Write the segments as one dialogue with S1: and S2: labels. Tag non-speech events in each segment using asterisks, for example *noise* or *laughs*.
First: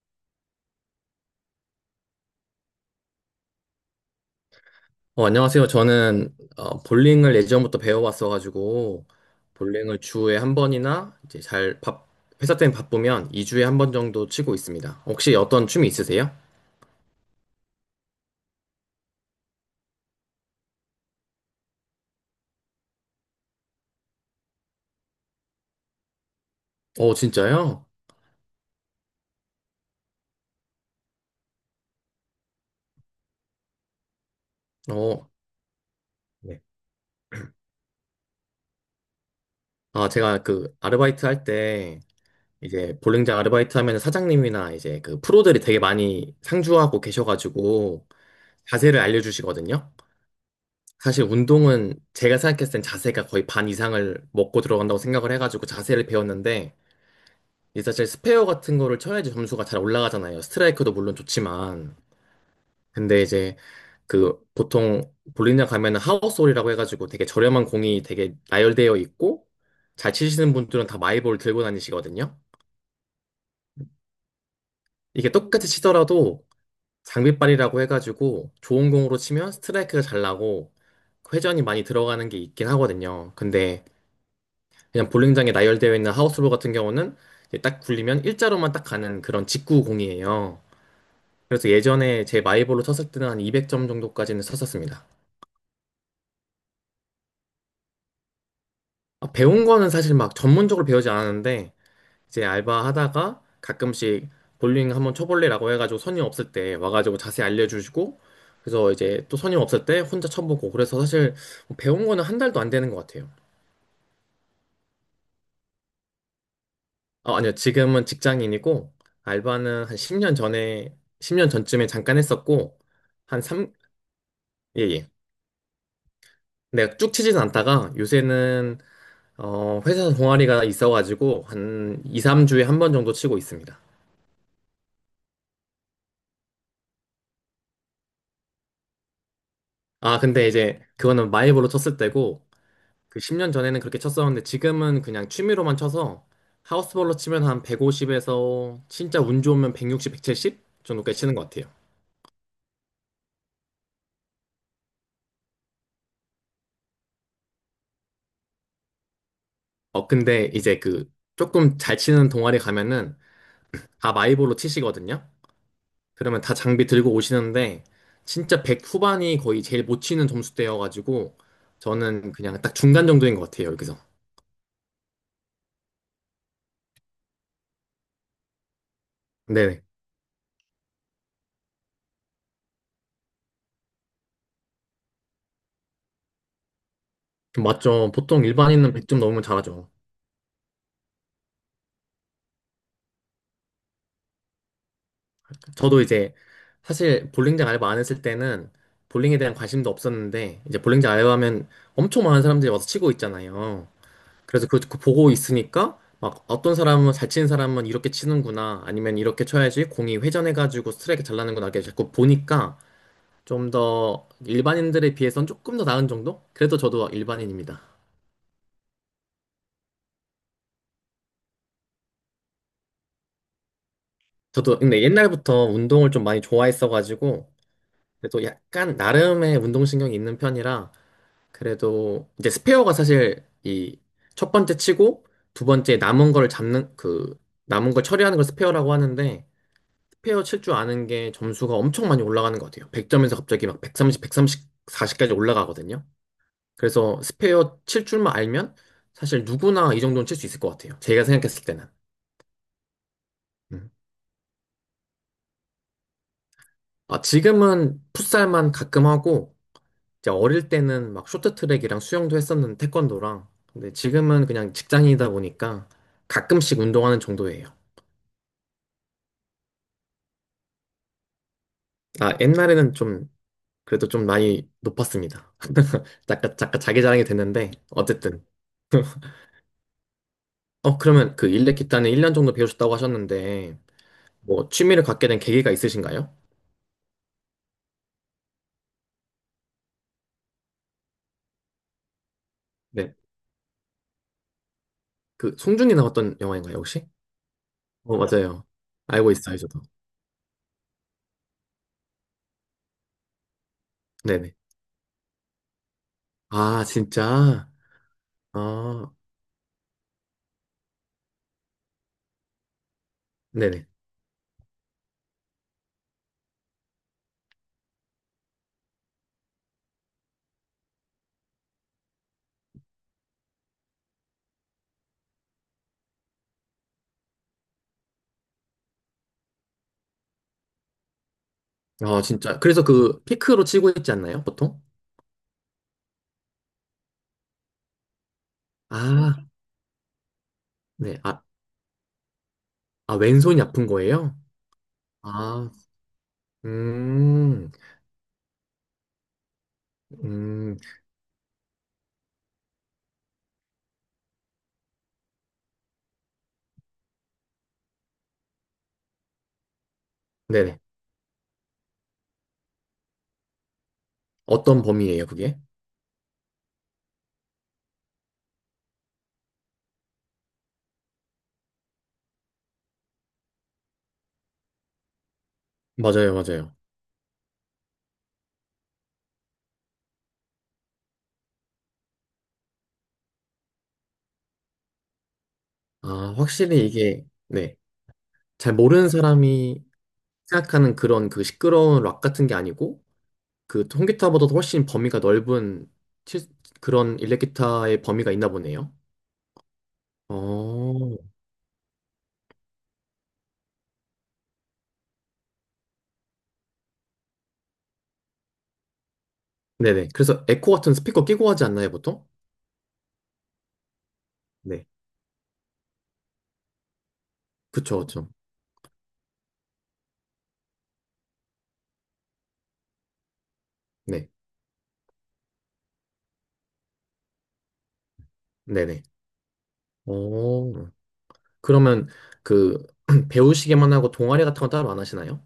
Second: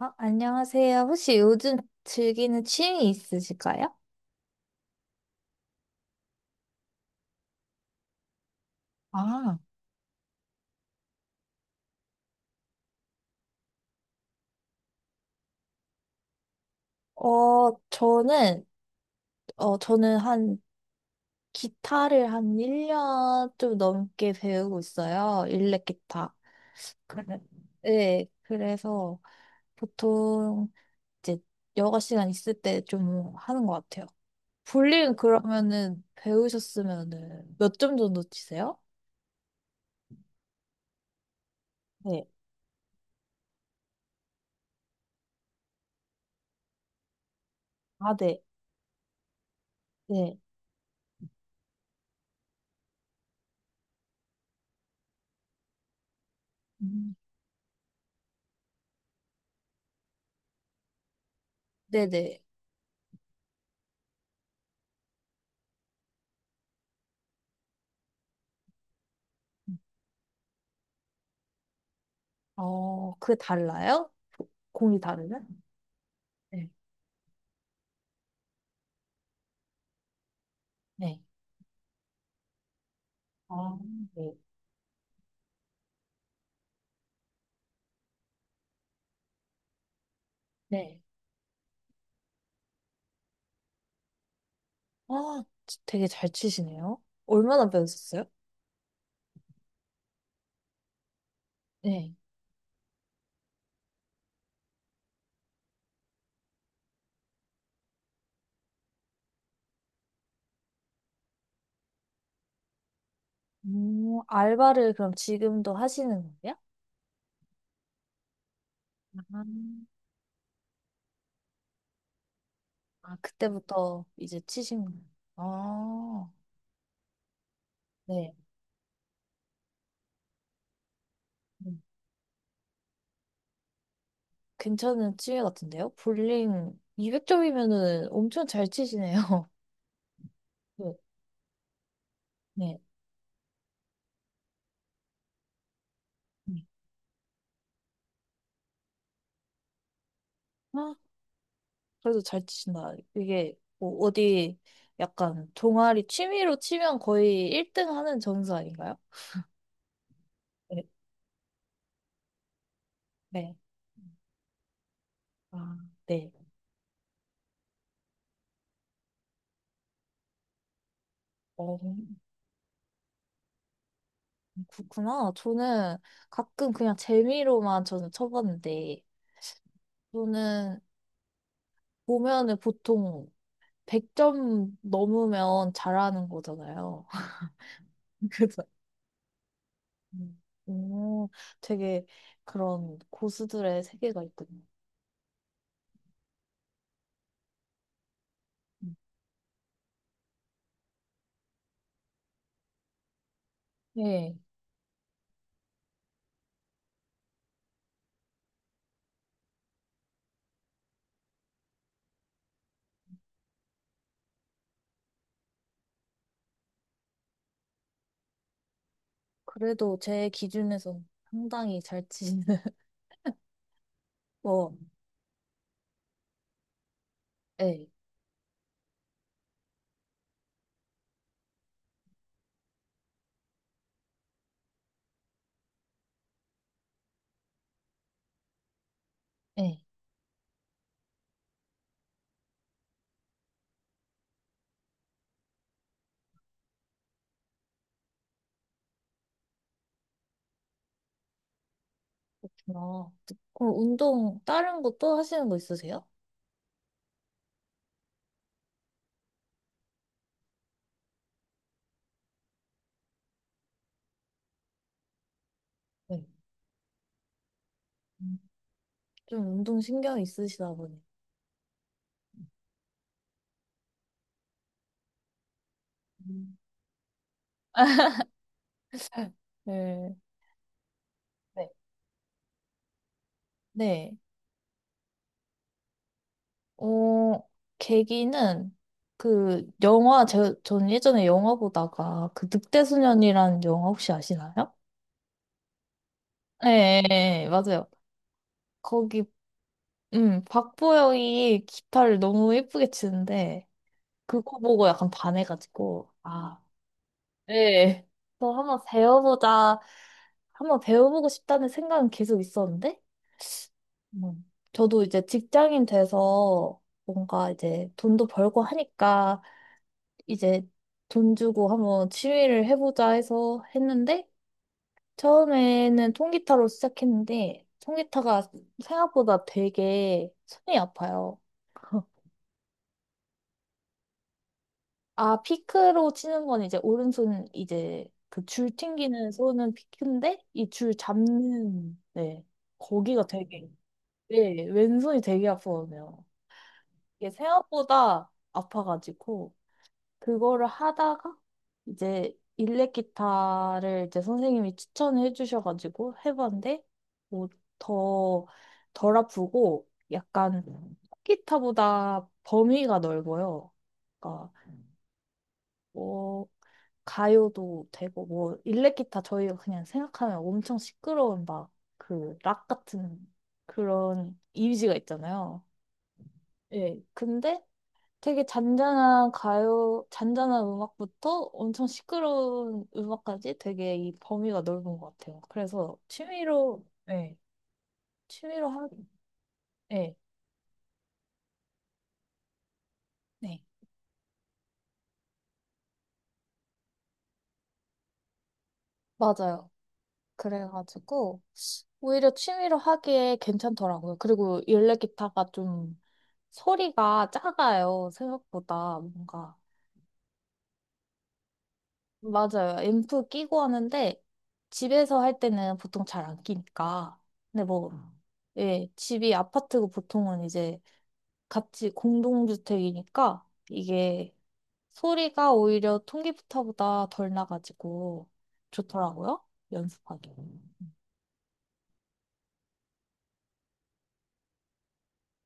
S1: 안녕하세요. 혹시 요즘 즐기는 취미 있으실까요?
S2: 안녕하세요. 저는 볼링을 예전부터 배워왔어가지고
S1: 아,
S2: 볼링을 주에 한 번이나 이제 회사 때문에 바쁘면 2주에 한 번 정도 치고 있습니다. 혹시 어떤 춤이 있으세요?
S1: 어, 저는, 어, 저는 한, 기타를 한 1년 좀 넘게 배우고 있어요. 일렉 기타.
S2: 어,
S1: 그래.
S2: 진짜요?
S1: 네, 그래서 보통 이제 여가 시간 있을 때 좀 하는 것 같아요. 볼링
S2: 어,
S1: 그러면은
S2: 네.
S1: 배우셨으면은 몇 점 정도 치세요?
S2: 아, 제가 그 아르바이트 할 때
S1: 네.
S2: 이제 볼링장 아르바이트 하면 사장님이나 이제 그 프로들이 되게 많이 상주하고 계셔가지고
S1: 아, 네.
S2: 자세를 알려주시거든요.
S1: 네.
S2: 사실 운동은 제가 생각했을 땐 자세가 거의 반 이상을 먹고 들어간다고 생각을 해가지고 자세를 배웠는데
S1: 음.
S2: 이제 사실 스페어 같은 거를 쳐야지 점수가 잘 올라가잖아요. 스트라이크도 물론 좋지만.
S1: 네네.
S2: 근데 이제 그 보통 볼링장 가면은 하우스홀이라고 해가지고 되게 저렴한 공이 되게 나열되어 있고 잘 치시는 분들은 다 마이볼 들고 다니시거든요.
S1: 그게 달라요? 공이
S2: 이게
S1: 다르면?
S2: 똑같이 치더라도
S1: 네.
S2: 장비빨이라고 해가지고 좋은 공으로 치면 스트라이크가 잘 나고
S1: 네.
S2: 회전이 많이 들어가는 게 있긴 하거든요.
S1: 아,
S2: 근데
S1: 네.
S2: 그냥 볼링장에 나열되어 있는 하우스홀 같은 경우는 이제 딱 굴리면 일자로만 딱 가는 그런 직구 공이에요.
S1: 네.
S2: 그래서 예전에 제 마이볼로 쳤을 때는 한 200점 정도까지는 쳤었습니다.
S1: 아, 되게 잘 치시네요. 얼마나 배우셨어요?
S2: 아, 배운 거는 사실 막 전문적으로 배우지 않았는데
S1: 네.
S2: 이제 알바하다가 가끔씩 볼링 한번 쳐볼래라고 해가지고 손님 없을 때 와가지고 자세히 알려주시고 그래서 이제 또 손님 없을 때 혼자 쳐보고 그래서 사실 뭐 배운 거는 한 달도 안 되는 것 같아요.
S1: 알바를 그럼 지금도 하시는 거예요?
S2: 아, 아니요. 지금은 직장인이고
S1: 아,
S2: 알바는 한 10년 전에 10년 전쯤에 잠깐 했었고
S1: 아,
S2: 한 3,
S1: 그때부터 이제
S2: 예,
S1: 치신 거예요?
S2: 예.
S1: 아,
S2: 내가 쭉 치진 않다가
S1: 네.
S2: 요새는 회사 동아리가 있어가지고
S1: 음,
S2: 한 2, 3주에 한 번 정도 치고 있습니다.
S1: 괜찮은 취미 같은데요? 볼링 200점이면은 엄청 잘 치시네요. *laughs*
S2: 아, 근데 이제
S1: 네
S2: 그거는 마이볼로 쳤을 때고
S1: 네.
S2: 그 10년 전에는 그렇게 쳤었는데 지금은 그냥 취미로만 쳐서 하우스볼로 치면 한 150에서 진짜 운 좋으면 160, 170
S1: 네.
S2: 정도까지 치는 것 같아요.
S1: 그래도 잘 치신다. 이게 뭐 어디 약간 동아리 취미로 치면 거의 1등 하는 점수 아닌가요?
S2: 근데 이제
S1: 네.
S2: 그 조금 잘 치는 동아리 가면은
S1: 네.
S2: 다 마이볼로 치시거든요.
S1: 아, 네.
S2: 그러면 다 장비 들고 오시는데 진짜 100 후반이 거의 제일 못 치는 점수대여가지고
S1: 어,
S2: 저는 그냥 딱 중간 정도인 것 같아요, 여기서.
S1: 그렇구나. 저는 가끔 그냥 재미로만 저는 쳐봤는데,
S2: 네.
S1: 저는 보면은 보통 100점 넘으면 잘하는 거잖아요. *laughs*
S2: 맞죠. 보통
S1: 그래서,
S2: 일반인은 100점 넘으면 잘하죠.
S1: 오, 되게 그런 고수들의 세계가 있군요.
S2: 저도 이제 사실 볼링장 알바 안 했을 때는
S1: 음.
S2: 볼링에 대한 관심도 없었는데 이제 볼링장 알바하면 엄청 많은 사람들이 와서 치고 있잖아요.
S1: 네.
S2: 그래서 그거 그 보고 있으니까 막 어떤 사람은 잘 치는 사람은 이렇게 치는구나 아니면 이렇게 쳐야지 공이 회전해가지고 스트라이크 잘 나는구나 이렇게 자꾸 보니까 좀 더 일반인들에 비해선 조금 더 나은 정도? 그래도 저도 일반인입니다.
S1: 그래도 제 기준에서 상당히 잘 치시는, *laughs* 뭐,
S2: 저도 근데 옛날부터 운동을 좀 많이 좋아했어가지고
S1: 예,
S2: 그래도 약간 나름의 운동신경이 있는 편이라 그래도 이제 스페어가 사실 이 첫 번째 치고 두 번째 남은 거를 잡는 그 남은 걸 처리하는 걸 스페어라고 하는데
S1: 예.
S2: 스페어 칠 줄 아는 게 점수가 엄청 많이 올라가는 것 같아요. 100점에서 갑자기 막 130, 1 3 40까지 올라가거든요. 그래서 스페어 칠 줄만 알면 사실 누구나 이 정도는 칠 수 있을 것 같아요. 제가 생각했을 때는.
S1: 어, 그럼
S2: 음.
S1: 운동, 다른 거 또 하시는 거 있으세요?
S2: 아, 지금은 풋살만 가끔 하고 이제 어릴 때는 막 쇼트트랙이랑 수영도 했었는데 태권도랑 근데 지금은 그냥 직장인이다 보니까
S1: 네.
S2: 가끔씩 운동하는 정도예요.
S1: 음, 좀 운동 신경 있으시다 보니.
S2: 아, 옛날에는 좀 그래도 좀 많이 높았습니다.
S1: 음.
S2: 잠깐 잠깐 자기 자랑이 됐는데 어쨌든
S1: *laughs* 네.
S2: 그러면 그
S1: 네.
S2: 일렉 기타는 1년 정도 배우셨다고 하셨는데
S1: 네.
S2: 뭐 취미를 갖게 된 계기가 있으신가요?
S1: 어, 계기는 그 영화, 전 예전에 영화 보다가 그
S2: 네.
S1: 늑대소년이라는 영화 혹시 아시나요?
S2: 그 송중기 나왔던 영화인가요,
S1: 네,
S2: 혹시?
S1: 네, 맞아요.
S2: 어, 맞아요.
S1: 거기,
S2: 알고 있어요, 저도.
S1: 박보영이 기타를 너무 예쁘게 치는데,
S2: 네네.
S1: 그거 보고 약간 반해가지고, 아,
S2: 아, 진짜?
S1: 네. 또 한번
S2: 아,
S1: 배워보자. 한번 배워보고 싶다는 생각은 계속 있었는데,
S2: 네네.
S1: 음. 저도 이제 직장인 돼서 뭔가 이제 돈도 벌고 하니까 이제 돈 주고 한번 취미를 해보자 해서 했는데, 처음에는 통기타로 시작했는데, 통기타가 생각보다 되게 손이 아파요.
S2: 아, 진짜. 그래서 그 피크로 치고 있지 않나요, 보통?
S1: 아, 피크로 치는 건 이제 오른손 이제 그 줄 튕기는
S2: 아,
S1: 손은 피크인데 이 줄
S2: 네. 아,
S1: 잡는 네.
S2: 아,
S1: 거기가
S2: 왼손이
S1: 되게
S2: 아픈 거예요?
S1: 네, 왼손이 되게
S2: 아,
S1: 아프거든요. 이게
S2: 음,
S1: 생각보다 아파가지고 그거를
S2: 음,
S1: 하다가 이제 일렉 기타를 이제 선생님이 추천해 주셔가지고 해봤는데 뭐 더 덜 아프고 약간
S2: 네네.
S1: 기타보다 범위가 넓어요. 그러니까
S2: 어떤 범위예요, 그게?
S1: 어, 가요도 되고 뭐 일렉기타 저희가 그냥 생각하면 엄청 시끄러운 막 그 락 같은 그런 이미지가 있잖아요.
S2: 맞아요, 맞아요.
S1: 예. 근데 되게 잔잔한 가요, 잔잔한 음악부터 엄청 시끄러운 음악까지 되게 이 범위가 넓은 것 같아요. 그래서
S2: 아,
S1: 취미로,
S2: 확실히 이게,
S1: 네,
S2: 네.
S1: 취미로
S2: 잘
S1: 하,
S2: 모르는 사람이
S1: 네,
S2: 생각하는 그런 그 시끄러운 락 같은 게 아니고,
S1: 네,
S2: 그 통기타보다도 훨씬 범위가 넓은 치- 그런 일렉기타의 범위가 있나 보네요.
S1: 맞아요.
S2: 어,
S1: 그래가지고 오히려 취미로 하기에 괜찮더라고요. 그리고 일렉 기타가 좀 소리가 작아요, 생각보다. 뭔가.
S2: 네네. 그래서 에코 같은 스피커 끼고 하지 않나요, 보통?
S1: 맞아요. 앰프 끼고 하는데,
S2: 네.
S1: 집에서 할 때는 보통 잘 안 끼니까. 근데 뭐,
S2: 그쵸, 그쵸.
S1: 예, 집이 아파트고 보통은 이제 같이 공동주택이니까,
S2: 네.
S1: 이게 소리가 오히려 통기타보다 덜 나가지고
S2: 네네.
S1: 좋더라고요, 연습하기.
S2: 어, 그러면 그 *clears throat* 배우시기만 하고 동아리 같은 건 따로 안 하시나요?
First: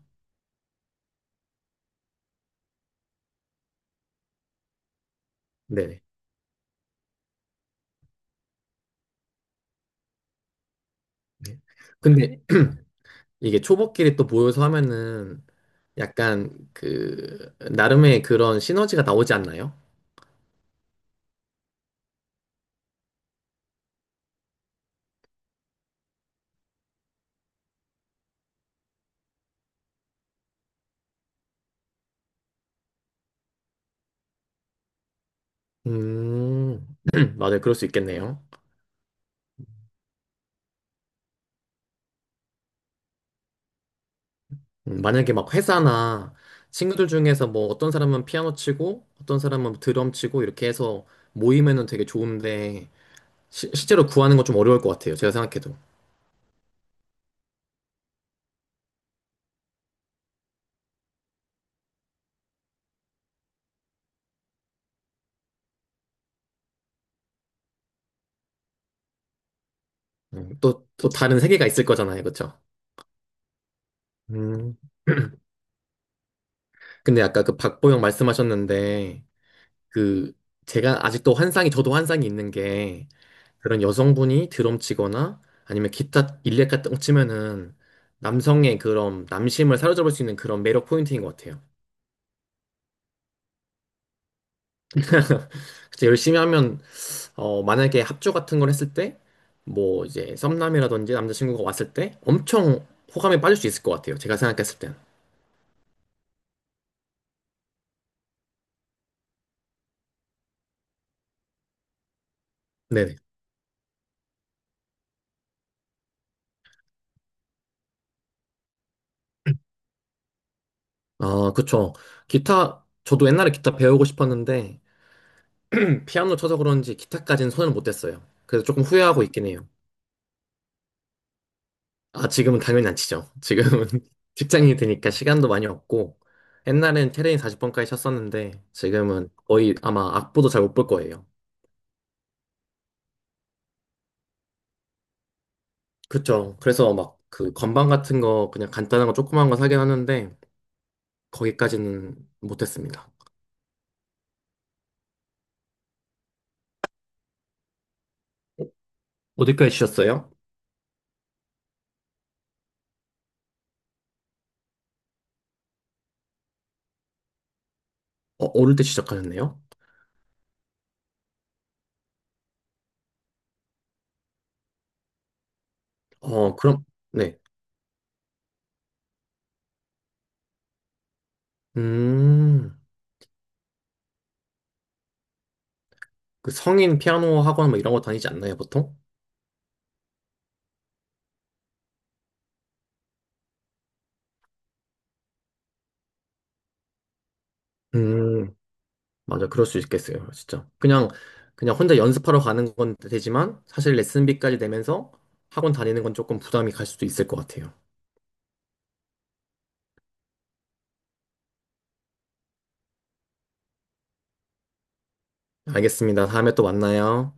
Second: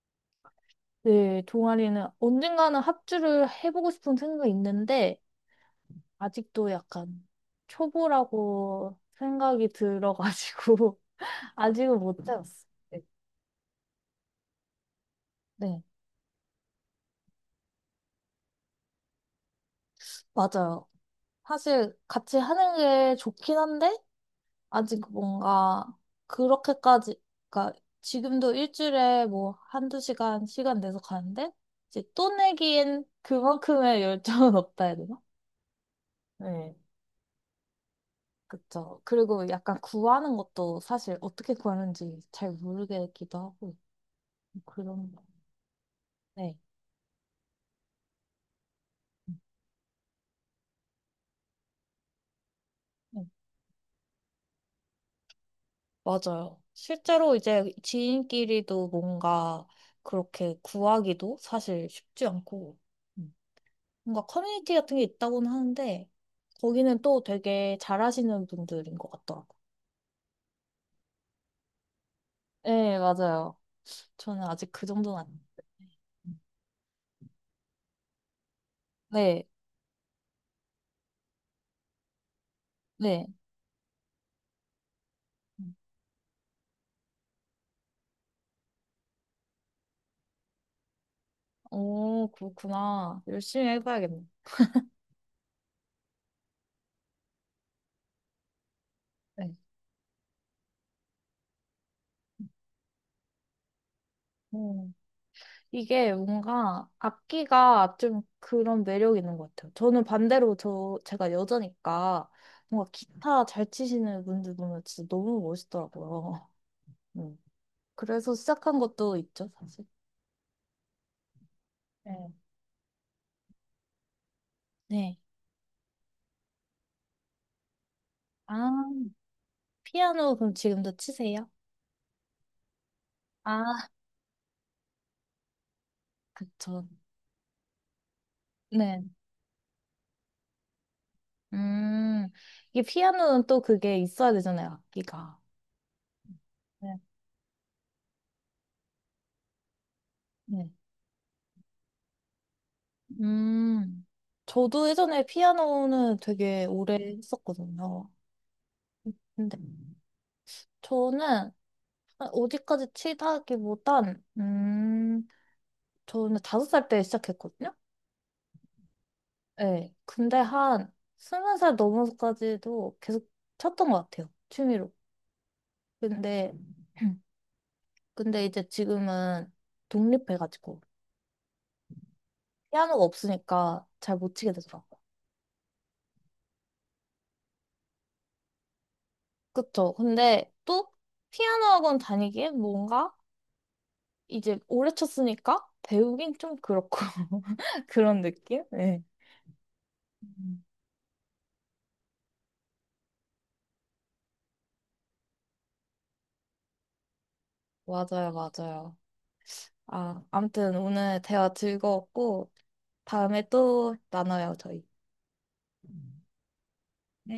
S1: 네, 동아리는 언젠가는 합주를 해보고 싶은 생각이 있는데,
S2: 네네.
S1: 아직도 약간 초보라고 생각이 들어가지고 *laughs*
S2: 네.
S1: 아직은 못
S2: 근데
S1: 해봤어.
S2: *clears throat*
S1: 네.
S2: 이게 초보끼리 또 모여서 하면은
S1: 네,
S2: 약간 그 나름의 그런 시너지가 나오지 않나요?
S1: 맞아요. 사실 같이 하는 게 좋긴 한데 아직 뭔가 그렇게까지 그러니까 지금도 일주일에 뭐 한두 시간 내서 가는데 이제 또 내기엔 그만큼의 열정은 *laughs* 없다 해야 되나? 네.
S2: 음, *clears throat* 맞아요. 그럴 수 있겠네요.
S1: 그쵸. 그리고 약간 구하는 것도 사실 어떻게 구하는지 잘 모르겠기도 하고 뭐 그런 거.
S2: 만약에 막 회사나
S1: 네.
S2: 친구들 중에서 뭐 어떤 사람은 피아노 치고
S1: 음.
S2: 어떤 사람은 드럼 치고 이렇게 해서 모이면은 되게 좋은데
S1: 네.
S2: 실제로 구하는 건 좀 어려울 것 같아요. 제가 생각해도.
S1: 맞아요. 실제로 이제 지인끼리도 뭔가 그렇게 구하기도 사실 쉽지 않고, 음, 뭔가 커뮤니티 같은 게 있다고는 하는데, 거기는 또 되게 잘하시는 분들인 것 같더라고요.
S2: 또, 또 다른 세계가 있을 거잖아요. 그쵸?
S1: 네, 맞아요. 저는 아직
S2: 음.
S1: 그 정도는 아닌데.
S2: 근데 아까 그 박보영 말씀하셨는데
S1: 네,
S2: 그 제가 아직도 환상이 저도 환상이 있는 게
S1: 네.
S2: 그런 여성분이 드럼 치거나 아니면 기타 일렉 같은 거 치면은 남성의 그런 남심을 사로잡을 수 있는 그런 매력 포인트인 것 같아요.
S1: 오, 그렇구나. 열심히 해봐야겠네.
S2: *laughs* 진짜 열심히 하면 만약에 합주 같은 걸 했을 때
S1: 네.
S2: 뭐 이제 썸남이라든지 남자친구가 왔을 때 엄청 호감에 빠질 수 있을 것 같아요. 제가 생각했을
S1: 음.
S2: 땐.
S1: 이게 뭔가 악기가 좀 그런 매력이 있는 것 같아요. 저는 반대로 제가 여자니까 뭔가
S2: 네네.
S1: 기타 잘 치시는 분들 보면 진짜 너무 멋있더라고요. *laughs* 음. 그래서 시작한 것도 있죠, 사실.
S2: 아, 그쵸.
S1: 네.
S2: 기타 저도 옛날에 기타 배우고 싶었는데
S1: 네.
S2: 피아노 쳐서 그런지 기타까지는 손을 못 댔어요. 그래서 조금
S1: 아,
S2: 후회하고 있긴 해요.
S1: 피아노 그럼 지금도 치세요?
S2: 아, 지금은 당연히 안 치죠. 지금은
S1: 아,
S2: *laughs* 직장인이 되니까 시간도 많이 없고,
S1: 그쵸.
S2: 옛날엔 테레인 40번까지 쳤었는데,
S1: 네.
S2: 지금은 거의 아마 악보도 잘 못 볼 거예요.
S1: 음, 이게 피아노는 또 그게 있어야 되잖아요, 악기가.
S2: 그쵸. 그래서
S1: 네.
S2: 막 그 건반 같은 거, 그냥 간단한 거 조그만 거 사긴 하는데,
S1: 네.
S2: 거기까지는 못했습니다.
S1: 음, 저도 예전에 피아노는 되게 오래 했었거든요. 근데
S2: 어디까지 치셨어요?
S1: 저는 어디까지 치다기보단, 저는 5살 때 시작했거든요?
S2: 어, 어릴 때 시작하셨네요?
S1: 네. 근데 한 20살 넘어서까지도 계속 쳤던 것 같아요. 취미로. 근데,
S2: 어, 그럼,
S1: *clears throat*
S2: 네.
S1: 근데 이제 지금은 독립해가지고,
S2: 음,
S1: 피아노가 없으니까 잘 못 치게 되더라고요.
S2: 그 성인 피아노 학원 뭐 이런 거 다니지 않나요, 보통?
S1: 그쵸. 근데 또 피아노 학원 다니기엔 뭔가 이제 오래 쳤으니까 배우긴 좀 그렇고, *laughs* 그런
S2: 음,
S1: 느낌? 네.
S2: 맞아, 그럴 수 있겠어요, 진짜. 그냥 혼자 연습하러 가는 건 되지만, 사실 레슨비까지 내면서 학원 다니는 건 조금 부담이 갈 수도 있을 것 같아요.
S1: 맞아요, 맞아요. 아, 아무튼 오늘 대화 즐거웠고, 다음에 또 나눠요, 저희.
S2: 알겠습니다. 다음에 또 만나요.